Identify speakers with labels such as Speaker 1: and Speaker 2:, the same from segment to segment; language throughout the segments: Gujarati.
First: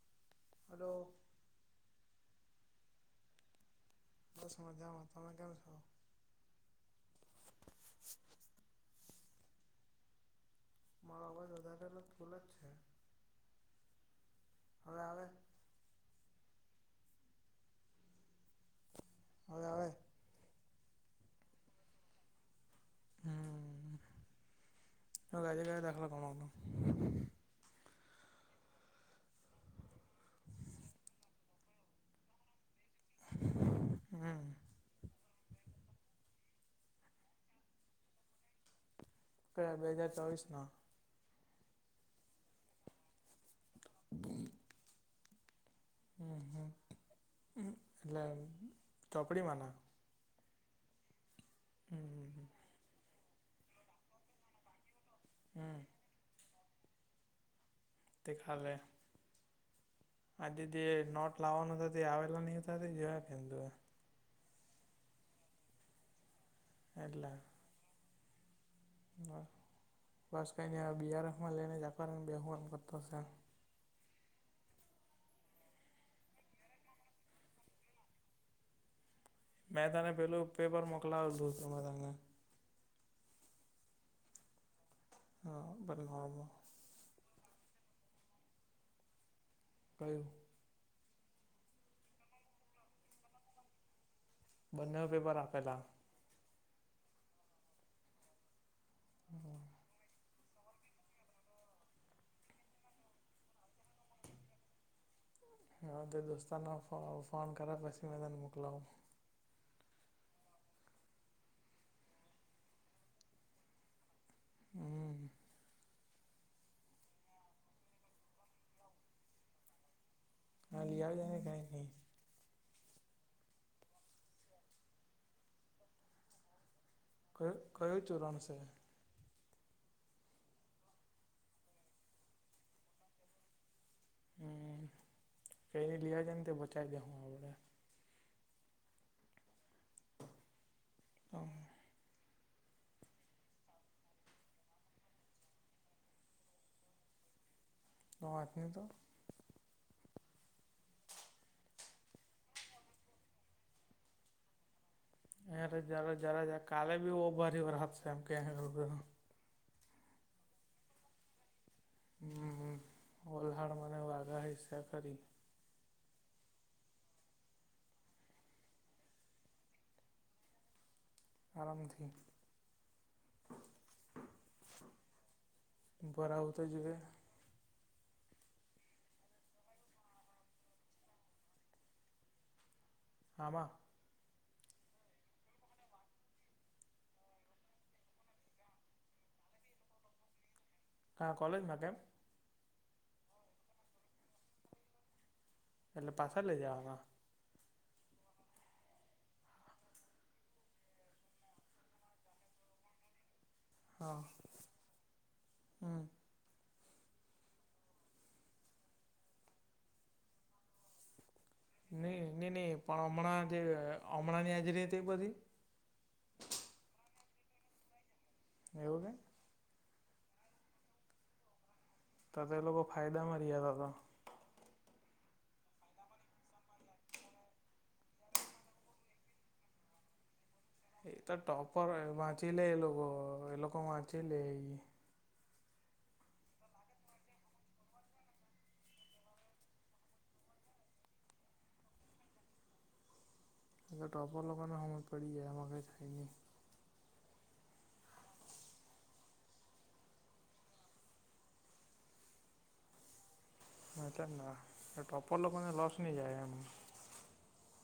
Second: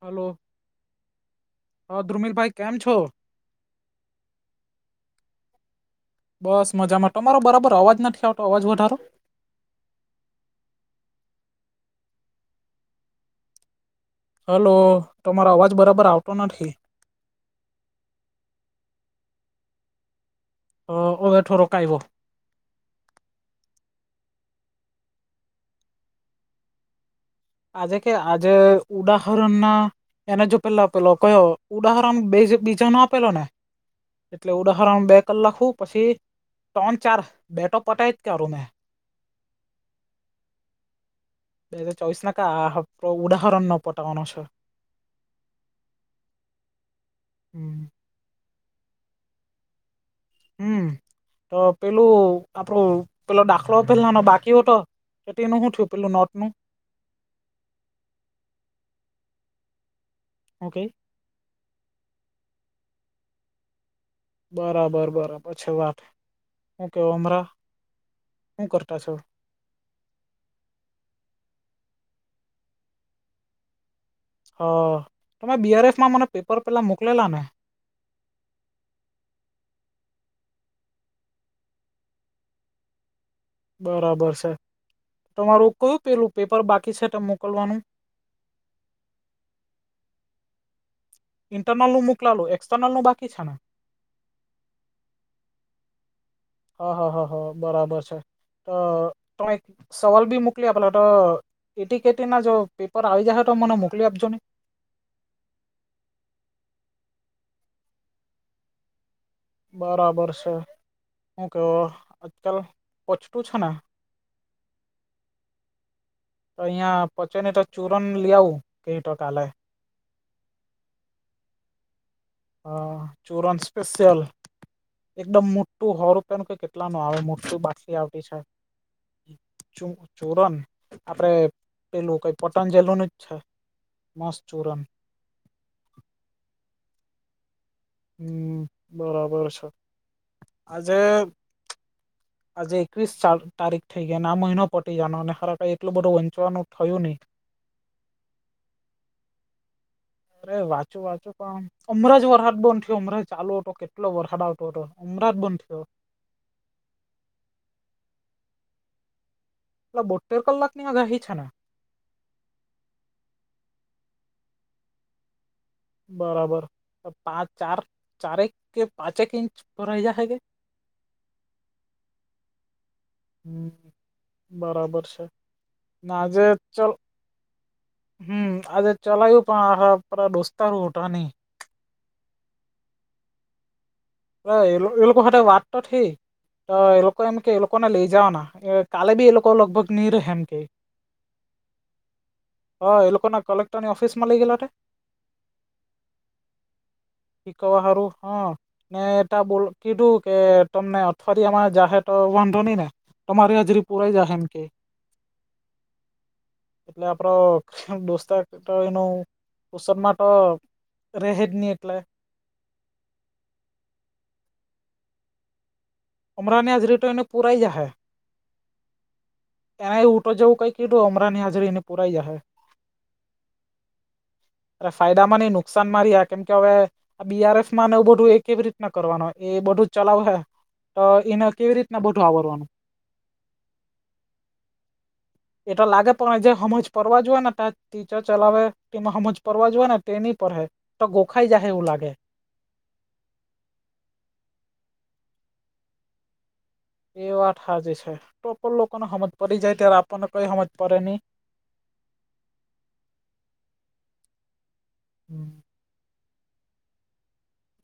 Speaker 1: હાલો
Speaker 2: હાલો.
Speaker 1: હા દ્ધુમીલભાઈ કેમ છો?
Speaker 2: બસ મજામાં. તમે કેમ છો?
Speaker 1: બસ મજામાં. તમારો બરાબર અવાજ નથી આવતો અવાજ વધારો
Speaker 2: મારો અવાજ વધારેલો ફૂલ જ છે.
Speaker 1: હાલો
Speaker 2: હવે આવે
Speaker 1: તમારો અવાજ બરાબર આવતો નથી.
Speaker 2: અવે આવે
Speaker 1: હા હવે થોડોક આયવો.
Speaker 2: હમ આજે [unintelligible]
Speaker 1: આજે કે આજે ઉદાહરણના એને જો પેલા પેલો કયો ઉદાહરણ બે જે બીજાનો આપેલો ને. એટલે ઉદાહરણમાં બે કરી નાખું પછી, ત્રણ ચાર બેતો પતાવી જ કાઢું મે.
Speaker 2: કયા બે હાજાર ચોવીસનો.
Speaker 1: બે હજાર ચોઈસના આહ ઉદાહરણનો પતાવાનો છે.
Speaker 2: હમ હમ એટલે ચોપડીમાંના.
Speaker 1: હમ. તો પેલું
Speaker 2: હમ
Speaker 1: આપડું પેલો દાખલો પેલાનો બાકી હતો. તો તેનું હું
Speaker 2: હમ
Speaker 1: થયું, પેલું નોટનુ
Speaker 2: તે આલે આજે
Speaker 1: ઓકે
Speaker 2: જે નોટ લાવાનું હતું. તે આવેલા ની [unintelligible]
Speaker 1: બરાબર બરાબર પછી વાત. હું
Speaker 2: એટલે
Speaker 1: કેવઅમના, હું કરે
Speaker 2: બસ કાઈ ની [unintelligible] બેહુ એમ કરતો છે.
Speaker 1: હ. તમે બીઆરએસના મને પેપર પેલા મોકલેલા ને.
Speaker 2: મે તને પેલું પેપર મોકલાવેલુ તમારામાં
Speaker 1: બરાબર છે. તમારું કયું પેલું પેપર બાકી છે. તા મોકલવાનું?
Speaker 2: કયું?
Speaker 1: ઇન્ટરનલનુ મોકલા વેલું એક્સટર્નલનુ બાકી છે. ને
Speaker 2: બંનેવ પેપર આપેલા
Speaker 1: હ હ હ હ બરાબર છે. [unintelligible] એક સવાલબી મુક મોકલી આપેલો તો એટી કેટીના જો પેપર આવી જાહે તો મને મોકલી આપજોને.
Speaker 2: હા તે દોસ્તારને હું ફોન ફોન કરા પછી મે તને મોકલાવું.
Speaker 1: બરાબર છે. હું કેવ આજકાલ [unintelligible] છે ને?
Speaker 2: હમ્મ.
Speaker 1: તો અહિયાં પચેને તો ચૂરન લી આઉ કેય તો કાલે?
Speaker 2: હા લી આવજે ની કાઈ ની.
Speaker 1: હ ચૂરન સ્પેશિયલ એકદમ મોટું હો રૂપિયા નું [unintelligible] એટલામાં આવે
Speaker 2: કયું
Speaker 1: મોટું બાટલી
Speaker 2: કયું
Speaker 1: આવતી
Speaker 2: ચૂરણ
Speaker 1: છે. ચુ ચૂરન આપડે પેલું કઈ પતંજલુ નું જ છે. મસ્ત ચૂરન.
Speaker 2: હમ કઈ ની લી આવજે ને [unintelligible]
Speaker 1: હમ્મ બરાબર છે આજે
Speaker 2: તો
Speaker 1: આજે એકવીસ સાલ તારીખ થેઈ ગિયાન આ મહિનો પતી જવાનો અને હરા કઈ એટલું બધું વંચવાનું થયું ની.
Speaker 2: વાચની તો.
Speaker 1: અરે વાંચું વાંચું પણ અમરે જ વરહાદ બંધ થયો અમરે જ ચાલુ હતો કેટલો વરહાદ આવતો હતો. હમણાં જ બંધ
Speaker 2: અરે
Speaker 1: થયો
Speaker 2: [unintelligible] કાલેબી બો ભારી વરસાદ છે [unintelligible]
Speaker 1: એતો બોતેર કલાક ની આગાહી છે ને?
Speaker 2: હમ્મ હમ્મ વલહાડમા [unintelligible] આગાહી છે ખરી?
Speaker 1: બરાબર [unintelligible] પાંચ ચાર ચારેક કે પાંચેક ઇંચ ભરાઈ જાહે કે?
Speaker 2: આરામથી.
Speaker 1: હમ્મ બરાબર છે ને આજે
Speaker 2: ભરાવું તો
Speaker 1: ચલ
Speaker 2: જોઈએ
Speaker 1: હમ્મ આજે ચલાય્યું પણ [unintelligible] દોસ્તારો હુટા ની.
Speaker 2: હામાં?
Speaker 1: [unintelligible] એલોક એલોકો હાતે વાટ તો થેઈ. તો એ લોકો એમ કે એ લોકો ને લેઈ જાવાના એ કાલે બી એ લોકો લગભગ ની રેહે એમ કે
Speaker 2: કા કોલેજમાં કેમ?
Speaker 1: હા એલોકોને કલેક્ટર ની ઓફિસ માં લેઈ ગેયલા તે.
Speaker 2: એટલે પાછા લેઈ જવાના?
Speaker 1: હીકવવા હારું હ. ને તા બોલ કીધું કે તમને અથવારીયા માં જાહે તો વાંધો ની ને તમારી હાજરી પુરાઈ
Speaker 2: હા
Speaker 1: જાહે એમ કે
Speaker 2: હમ
Speaker 1: એટલે આપરો દોસ્તાર તો એનું ટુશનમાં તો રેહેજ ની.
Speaker 2: ની નીની પણ હમણા જે હમણાં ની હાજરી [unintelligible] તે બધી.
Speaker 1: અમરાની હજારી તો એનુ પુરાઈ જાહે.
Speaker 2: એવું કે?
Speaker 1: એ આ એવું તો જેવું કઈ કીધું અમરાની હાજરીને પુરાઈ જશે
Speaker 2: તો તો એલોકો ફાયદામાં રિહ્યા તો તો.
Speaker 1: અરે ફાયદામાં ની નુકસાનમાં રીયા કેમ કે હવે આ બીઆરસમાં ને એવું બધું એ કેવી રીતના કરવાના એ બધું જ ચલાવહે.
Speaker 2: એ તો
Speaker 1: એને કેવી
Speaker 2: ટોપર
Speaker 1: રીતના
Speaker 2: અ
Speaker 1: બધું
Speaker 2: વાચી લે
Speaker 1: આવરવાનું
Speaker 2: એલોકો એ લોકો વચી લેઈ.
Speaker 1: એટો લાગે પણ જે હમજ પરવા જોએને તાજ ટીચર ચલાવે [unintelligible] હમજ પરવા જોએને તે ની પરહે તો ગોખાઈ જાહે એવું લાગે.
Speaker 2: [unintelligible] ટોપર લોકોને હમજ પડી જાય આમા કઈ થાય ની.
Speaker 1: એ વાત હાચી છે ટોપર લોકોને હમજ પડી જાય ત્યારે આપણને કઈ હમજ પડે ની.
Speaker 2: હ એટલે જ ને ને ટોપર લોકોને લોસ નહી જાય એમ.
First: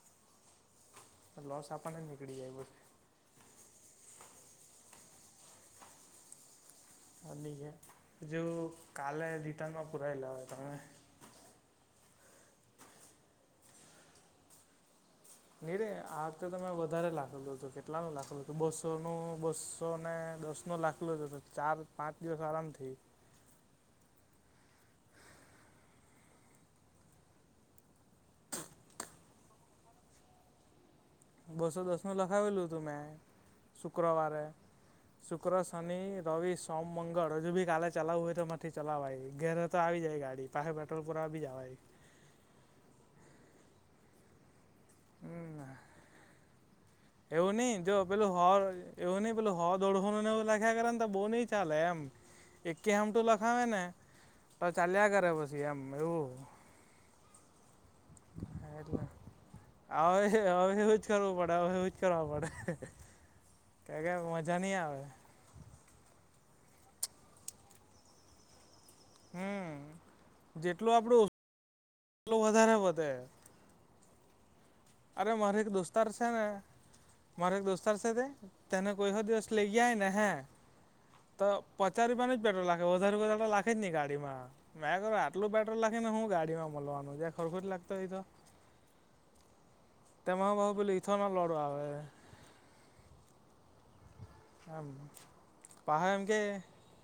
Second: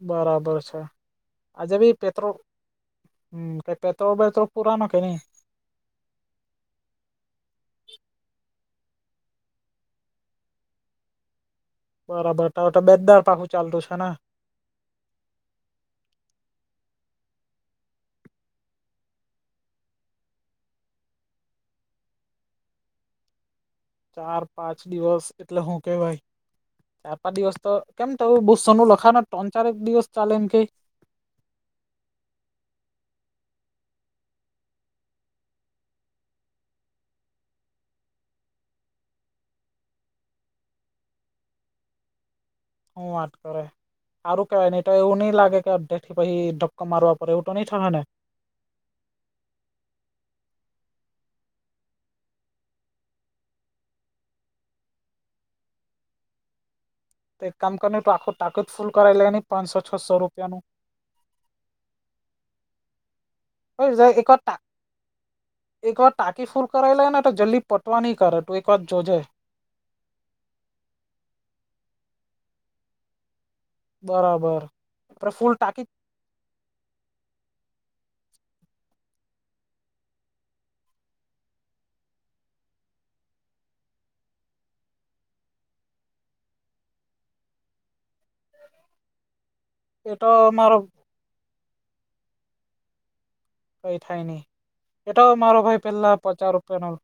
Speaker 1: બરાબર છે.
Speaker 2: લોસ
Speaker 1: આજે બી
Speaker 2: આપણને જ
Speaker 1: પેપર
Speaker 2: નીકળી જાય પછી
Speaker 1: હમ કે પેટ્રોલ પેટ્રોલ પુરાનો કે ની?
Speaker 2: આજ ની જેમ જો કાલે રિટર્નમાં પુરાય લાવા તો મે.
Speaker 1: બરાબર તારું તો બે જ દહાડા પાહું ચાલતું છે ને.
Speaker 2: નીરેે આ વખતે તો મેંએ વધારે લાખેલું હતુ કેટલા નું લાખેલું હતુ બસો ને બસોને દશનું લાખે જ હતું ચાર પાંચ દિવસ આરામ થી
Speaker 1: ચાર પાંચ દિવસ એટલે હું કેવાય? ચાર પાંચ દિવસ તો કેમ તારું બસો નું લખાવે ને ત્રણ ચાર દિવસ ચાલે એમ કઈ?
Speaker 2: બસો દસ નું લખાવેલું હતું મેં શુક્રવારે. શુક્ર, શનિ, રવિ, સોમ, મંગળ હજુ ભી કાલે ચલાવું હોય તો માર થી ચલાવાય ધેરે તો આવી જાય ગાડી પાહૈ પેટ્રોલ પૂરવા બી જવાય.
Speaker 1: હું વાત કરે. હારું કેહવાય ની તો એવું ની
Speaker 2: હમ
Speaker 1: લાગે કે અડઘે થી પછી ધક્કો મારવા પડે એવું તો નઈ
Speaker 2: નહી
Speaker 1: થઈ
Speaker 2: જો
Speaker 1: ને?
Speaker 2: પેલું હો એવું ની પેલું હો દોળહોનું લખ્યા કરે ને તો બો ની ચાલે એમ. એકી હામતુ લખાવે ને તો ચાલ્યા કરે પછી એમ એવું.
Speaker 1: તો એક કામ કરીને તું આખું ટાંકુ જ ફૂલ કરાવી લેની પાંચસો છસો
Speaker 2: હા એટલે હવે
Speaker 1: રૂપિયાનું
Speaker 2: એવું જ કરવું પડે હવે એવું જ કરવા પડે.
Speaker 1: એક
Speaker 2: કેમ કે મજા
Speaker 1: વાર
Speaker 2: ની આવે.
Speaker 1: એક વાર ટાંકી ફુલ કરાવી લેને તો, જલ્દી પટવા ની કરે તું એક વાર જોજે.
Speaker 2: હમમ, જેટલુ આપણું એટલુ વધારે વધે.
Speaker 1: બરાબર. આપડે
Speaker 2: અરે
Speaker 1: ફૂલ
Speaker 2: મારો એક
Speaker 1: ટાંકી
Speaker 2: દોસ્તાર સે, ને મારો એક દોસ્તાર છે તે, તેને કોઈ હો દિવસ લઇ ગિયા હોય ને હે તો પચાસ રૂપિયાનું જ પેટ્રોલ લાખે વધારે વધાર લાખે જ ની ગાડીમાં. મેં કરું આટલું પેટ્રોલ લાખી ને હું ગાડીમાં મલવાનું, જરાક હરખું જ લાખતો હોય તો.
Speaker 1: એ તો
Speaker 2: તેમાં હો
Speaker 1: મારો
Speaker 2: પાહું પેલું ઇથેનોલવાળું આવે.
Speaker 1: કંઇ થાયની,
Speaker 2: એમ
Speaker 1: એતો મારો ભાઈ
Speaker 2: પાહે
Speaker 1: પેલા
Speaker 2: એમ કે
Speaker 1: પચાસ રૂપિયાનો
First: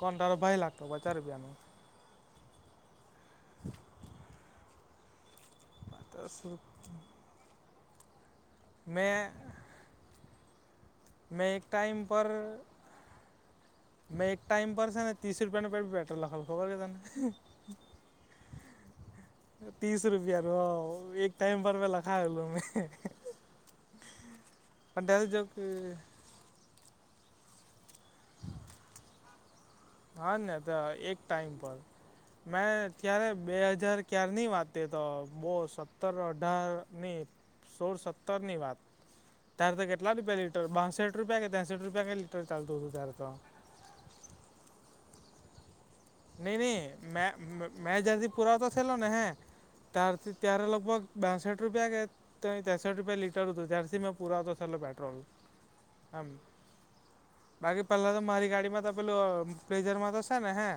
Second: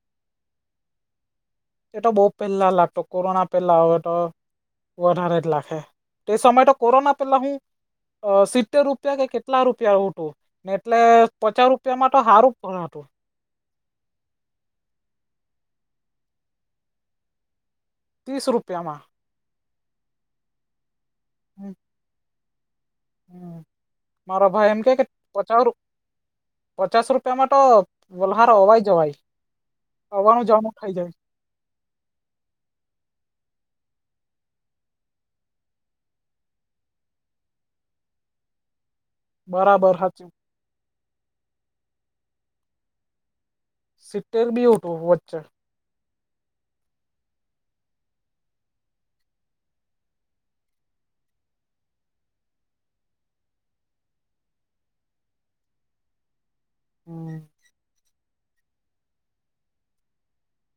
Speaker 2: કોણ તારો ભાઈ લાખતો પચાસ રૂપિયાનું
Speaker 1: એતો બો પેલા લાખતો, કોરોના પેલાહ અવે તો વધારે જ. તે સમય તો કોરોના પહેલા હું અ સીપ સીતેર
Speaker 2: મેં
Speaker 1: રૂપિયા કે કેટલા રૂપિયા હતું, એટલે
Speaker 2: મેં એક
Speaker 1: પચાસ
Speaker 2: ટાઈમ
Speaker 1: રૂપિયામાં
Speaker 2: પર
Speaker 1: હારું પણ હતું.
Speaker 2: મેં એક ટાઈમ પર છે, ને ત્રીસ રૂપિયા બી પેટ્રોલ લખાવતો ખબર કે તને.
Speaker 1: ત્રીસ રૂપિયામાં.
Speaker 2: ત્રીસ રૂપિયાનું હા એક ટાઈમ પર મેં લખાવેલું મેં.
Speaker 1: હમમ, મારો ભાઈ એમ કે કે
Speaker 2: પણ ત્યારે જો
Speaker 1: પચાસ પચાસ રૂપિયામાં તો વલહાડ અવાઈ જવાય,
Speaker 2: હા
Speaker 1: આવાનું
Speaker 2: ને
Speaker 1: જવાનું
Speaker 2: તો
Speaker 1: થઈ જાય.
Speaker 2: એક ટાઈમ પર. મેં કયારે બે હજાર ક્યાર ની વાત તે તો, બો સત્તર અઢાર ની સોળ સત્તરની વાત. ત્યારે તો
Speaker 1: બરાબર
Speaker 2: કેટલા
Speaker 1: સાચું
Speaker 2: રૂપિયા લીટર બાસઠ રૂપિયા કે તેસઠ રૂપિયા કંઇ લીટર ચાલતું હતું ત્યારે તો.
Speaker 1: સીતેર ભી હતું વચ્ચે.
Speaker 2: ની ની મે મે જયારેથી પુરાવતો થેયલો ને હે તાર થી ત્યારે લગભગ બાસઠ રૂપિયા કે તઈ ત્રેસઠ રૂપિયા લીટર હતું ત્યારથી મે પુરાવતો થેલો પેટ્રોલ એમ.
Speaker 1: હમ
Speaker 2: બાકી પહેલા તો મારી ગાડીમાં તો પેલું પ્લેઝરમાં તો છે ને હે.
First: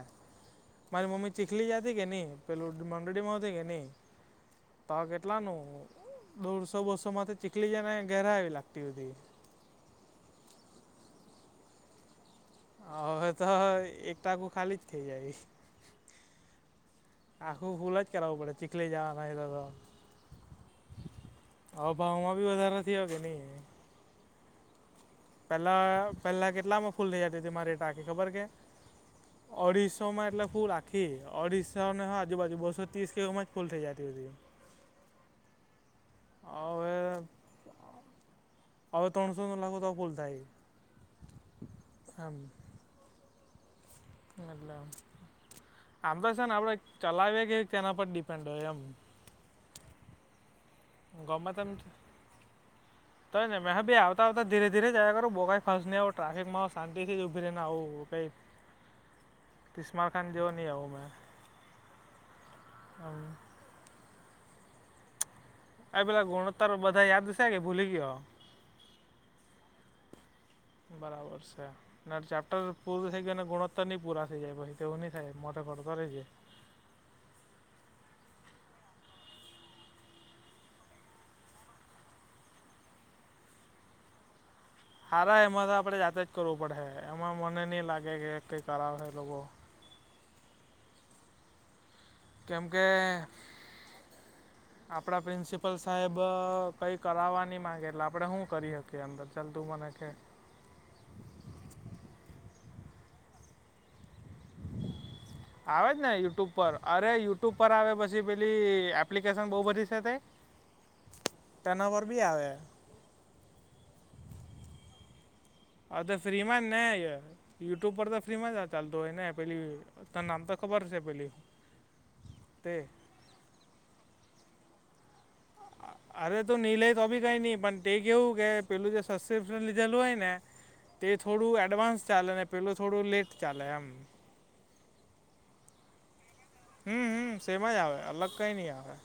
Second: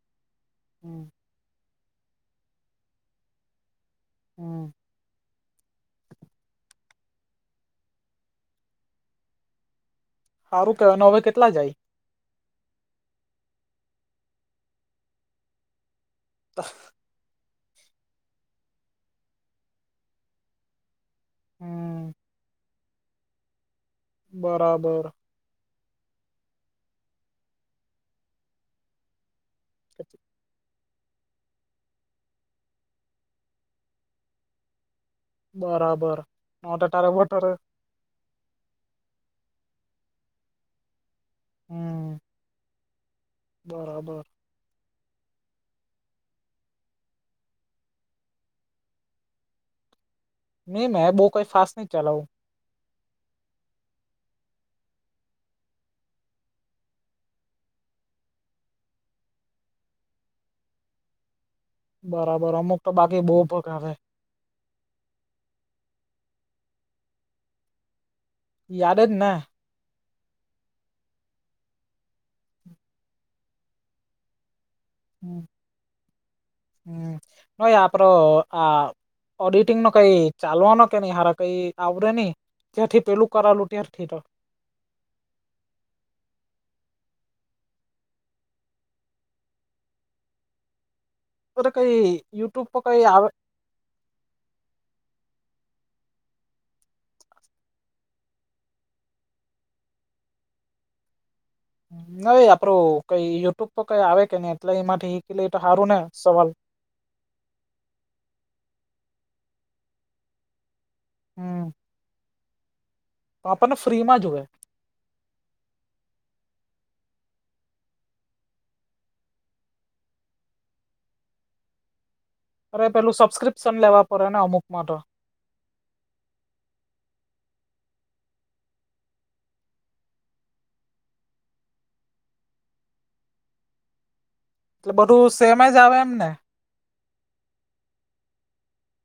Speaker 1: હમ
Speaker 2: મારી મમ્મી ચીખલી જાતિ કે ની, પેલું મંડળીમાં હુતી કે નહી
Speaker 1: હમ
Speaker 2: પાવાગઢ. એટલાનું દોઢસો બસોમાંથી ચીખલી જાય ને ઘેરે આવી લાગતી હતી.
Speaker 1: સારું કેવાય, ને હવે કેટલા જાય.
Speaker 2: હ, હવે તો એક ટાકો ખાલી જ થઈ જાય.
Speaker 1: [inaudible]
Speaker 2: આખું ફૂલ જ કરાવવું પડે, ચીખલી જવાના હોય તો તો. હવે
Speaker 1: હમ
Speaker 2: ભાવમાં બી વધારો થીયો કેની.
Speaker 1: બરાબર.
Speaker 2: પેલા પેલા કેટલામાં ફૂલ થઈ જતી હતી મારી ટાંકી ખબર કે અઢીસોમાં એટલે ફુલ. ખી અઢીસો ને આજુ બાજુ બસો ત્રીસ કે એવુ માં જ ફુલ થઈ જાતી હતી.
Speaker 1: બરાબર, હવે તો તારે [unintelligible]
Speaker 2: હવે તણસો નું નાખું તો ફુલ થાય.
Speaker 1: હમ
Speaker 2: એમ
Speaker 1: બરાબર.
Speaker 2: એટલે, આમ તો છે ને આપણે ચલાવીએ કેવી રીતે તેના પર ડિપેન્ડ હોય એમ.
Speaker 1: નઈ મેં બઉ કઈ
Speaker 2: ગમે તેમ.
Speaker 1: ફાસ્ટ નહી ચલાવું
Speaker 2: તો જ ને મે બી આવતા આવતા ધીરે ધીરે જ આવ્યા કરું બો કંઈ ફાસ ની આવતા [unintelligible] શાંતથી ઉભી રહીને આવું કઈ. તિશ્માર ખાન જોવા ની આવું મેં.
Speaker 1: બરાબર, અમુક તો
Speaker 2: આમ
Speaker 1: બાકી બહુ ભગાવે.
Speaker 2: ઓય પેલા ગુણત્તર બધા યાદ છે કે ભૂલી ગયો.
Speaker 1: યાદ જ ને.
Speaker 2: બરાબર છે અને ચેપ્ટર પૂરું થઈ ગ્યુ ને ગુણોત્તર નહી પૂરા થઈ જાય ભઈ તેવું નઇ
Speaker 1: હમ
Speaker 2: થાય [unintelligible] રેજે
Speaker 1: હમ ઓય આપડો આ ઓડિટિંગ નો કઈ ચાલવાનો કે નહી હારા કઈ આવડે નઈ ત્યાંથી પેલું કરાવેલું ત્યારથી તો
Speaker 2: સારા એમાં તો આપણેે જાતે જ કરવું પડેહે એમાં મને નહી લાગે કે કઈ કરાવે હે બહુ
Speaker 1: ઓ તો કઈ
Speaker 2: કેમ
Speaker 1: યુટ્યુબ પર
Speaker 2: કે
Speaker 1: કઈ આવે
Speaker 2: આપણા પ્રિન્સિપલ સાહેબ કંઈ કરાવવા નહી માગે એટલે આપણે શું કરી શકીએ અંદર એમ તું મને કે
Speaker 1: નઈ આપડું કઈ યુટ્યુબ પર કઈ આવે કે નઈ એટલે એમાંથી નિકલે તો સારું
Speaker 2: આવે
Speaker 1: ને
Speaker 2: જ
Speaker 1: સવાલ
Speaker 2: યુટ્યુબ પર અરે યુટ્યુબ પર આવે પછી પેલી એપ્લિકેશન બહુ બધી છે તે તેનો [unintelligible] બી આવે
Speaker 1: આપણ ને ફ્રી માં જોએ
Speaker 2: હા તો ફ્રી માં જને યુટ્યુબ પર તો ફ્રી માં જ ચાલતું હોય ને પેલી તન નામ તો ખબર છે પેલી તે
Speaker 1: અરે પેલું સબસ્ક્રિપ્શન લેવા પડે ને અમુક માંતો
Speaker 2: હ અરે તો ની લય તો બી કઈ નઈ પણ તે કેવું કે પેલું જે સબસ્ક્રિપ્શન લીધેલું હોય ને તે થોડું એડવાન્સ ચાલે ને પેલુ થોડું લેટ ચાલે એમ
Speaker 1: એટલે બધું સેમજ આવે એમ ને.
Speaker 2: હમ હમ સેમજ આવે અલગ કઈ નઈ આવે.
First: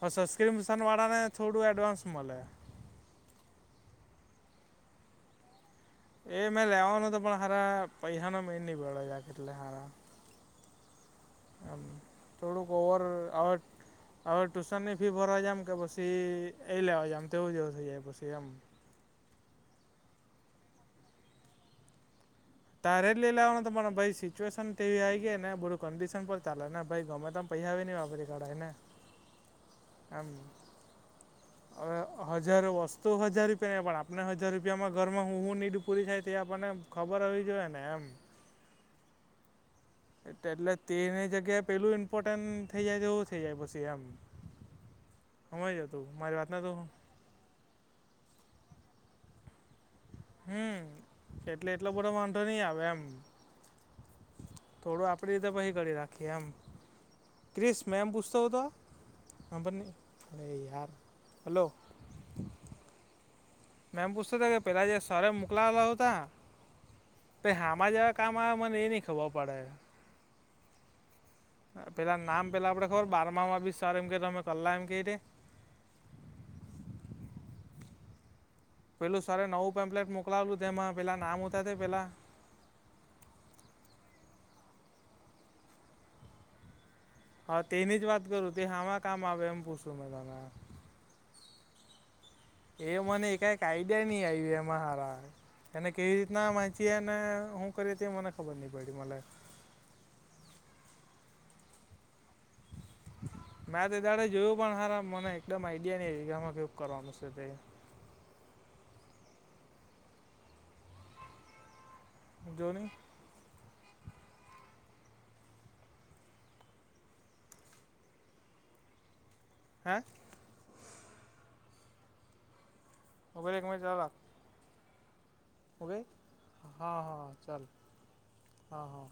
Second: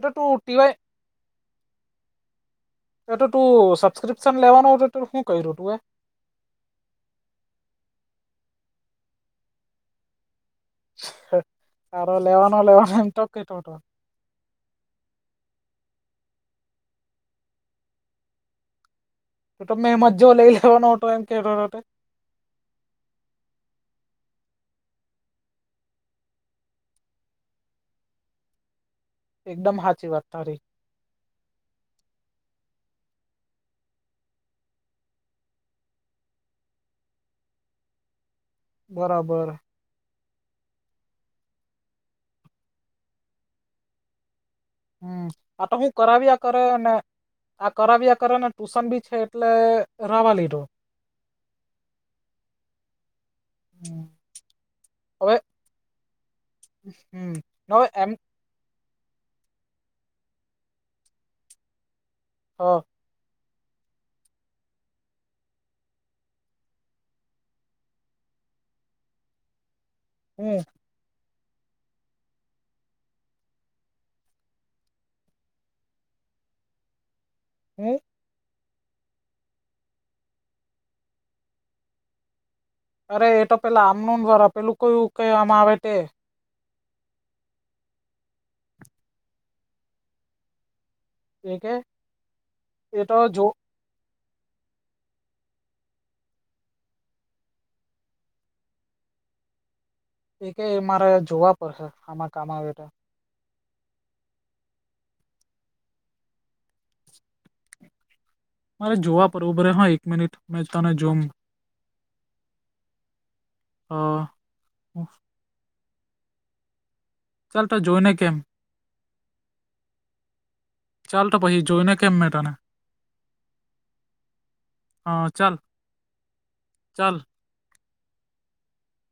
Speaker 2: હ
Speaker 1: એ તું
Speaker 2: સસ્ક્રીન
Speaker 1: ટીવાય
Speaker 2: મિશન વાળાને થોડું એડવાન્સ મળે.
Speaker 1: એ તો તું સબસ્ક્રિપ્શન લેવાનો હતો તો શું ક્યું તું એ.
Speaker 2: એ મેં લેવાનો તો પણ હારા પૈયહાં નો મેળ નહ પડે એટલે હારા એમ
Speaker 1: તારો લેવાનો
Speaker 2: થોડુંક
Speaker 1: લેવાનો એમ તો કેતો હતો તું
Speaker 2: ઓવરઆઉટ હવે ટ્યુશનની ફી ભરવા જામ કે પછી એ લેવા જામ તેવું જેવું થઇ જાય પછી એમ.
Speaker 1: તમે એમજ જો લઈ લેવાનો હતો એમ કેયા કરો તો
Speaker 2: તારે જ લઈ લાવવાનું તમાને ભાઈ સિચ્યુએશન તે એવી આવી ગઈ ને બધું કન્ડિશન પર ચાલે ને ભાઈ ગમે તેમ પૈસા બી ની વાપરી કાઢાય ને.
Speaker 1: એકદમ હાચી વાત તારી.
Speaker 2: હ હવે હજાર વસ્તુ હજાર રૂપિયાની પણ આપણને હજાર રૂપિયામાં ઘરમાં હું હું હીડ પૂરી થાય તે આપણને ખબર હોવી જોઈએ ને એમ.
Speaker 1: બરાબર.
Speaker 2: એટલે તેની જગ્યાએ પેલું ઇમ્પોર્ટન્ટ થઇ જાય તો એવું થઇ જાય પછી એમ.
Speaker 1: હમ આ
Speaker 2: સમજ
Speaker 1: તો હું
Speaker 2: હતું મારી
Speaker 1: કરાવિયા
Speaker 2: વાતને
Speaker 1: કરે
Speaker 2: તો
Speaker 1: અને આ કરાવીયા કરે ને ટ્યુશન બી છે એટલે રાવા લીધો
Speaker 2: હમ એટલે એટલો બધો વાંધો નહી આવે એમ.
Speaker 1: હમ.
Speaker 2: થોડું આપણી
Speaker 1: હવે
Speaker 2: રીતે પછી કરી રાખીએ એમ
Speaker 1: હમ
Speaker 2: ક્રિસ
Speaker 1: હવે
Speaker 2: મે એમ પૂછ તો હૂતો હાબળની અરે યાર હલો
Speaker 1: હા.
Speaker 2: મેમ પૂછતો હતા કે પેલા જે સરે મોકલાવેલા હતા. તેં હામાં જેવા કામ આવે એ નહી ખબર પડે.
Speaker 1: હમ.
Speaker 2: પેલાં નામ પેલાં આપણે ખબર બારમામાં બી સરે એમ કે તમે કલા એમ કેય તે.
Speaker 1: હું.
Speaker 2: પેલું સરે નવું પેમ્પલેટ મોકલાવેલું તે એમાં પેલાં નામ ઉતાં તેં પેલાં.
Speaker 1: અરે એ તો પેલા આમનું દ્વારા પેલું કોઈ કહેવામાં આવે તે.
Speaker 2: હા તેની જ વાત કરું તે હામાં કામ આવે એમ પૂછું મે તને.
Speaker 1: એ કે.
Speaker 2: એ
Speaker 1: તો
Speaker 2: મને
Speaker 1: જો
Speaker 2: કઈક આઈડિયા નહી આવ્યું એમાં સારા એને કેવી રીતના વાંચીએ ને હું કરીએ તે મને ખબર નહ પડ મને.
Speaker 1: એ કે મારે જોવા પડશે હામાં કામ આવે તેં.
Speaker 2: મેં તેં ડાળે જોયું પણ હારા મને એકદમ આઈડિયા નઈ આવી આમાં કેવુંક કરવાનું છે તે.
Speaker 1: હા જોવા પવુંરે હા એક મિનિટ મેં તને જોમ.
Speaker 2: જોની.
Speaker 1: હા. ચાલ તો જોય ને કેમ.
Speaker 2: હા.
Speaker 1: ચાલ તો પછી જોઈ ને કેમ મે તને.
Speaker 2: ઉભો રે એકમીનીટ ચાલુ રાખ
Speaker 1: હા ચાલ.
Speaker 2: હું કેય હા હા ચાલ હા હા.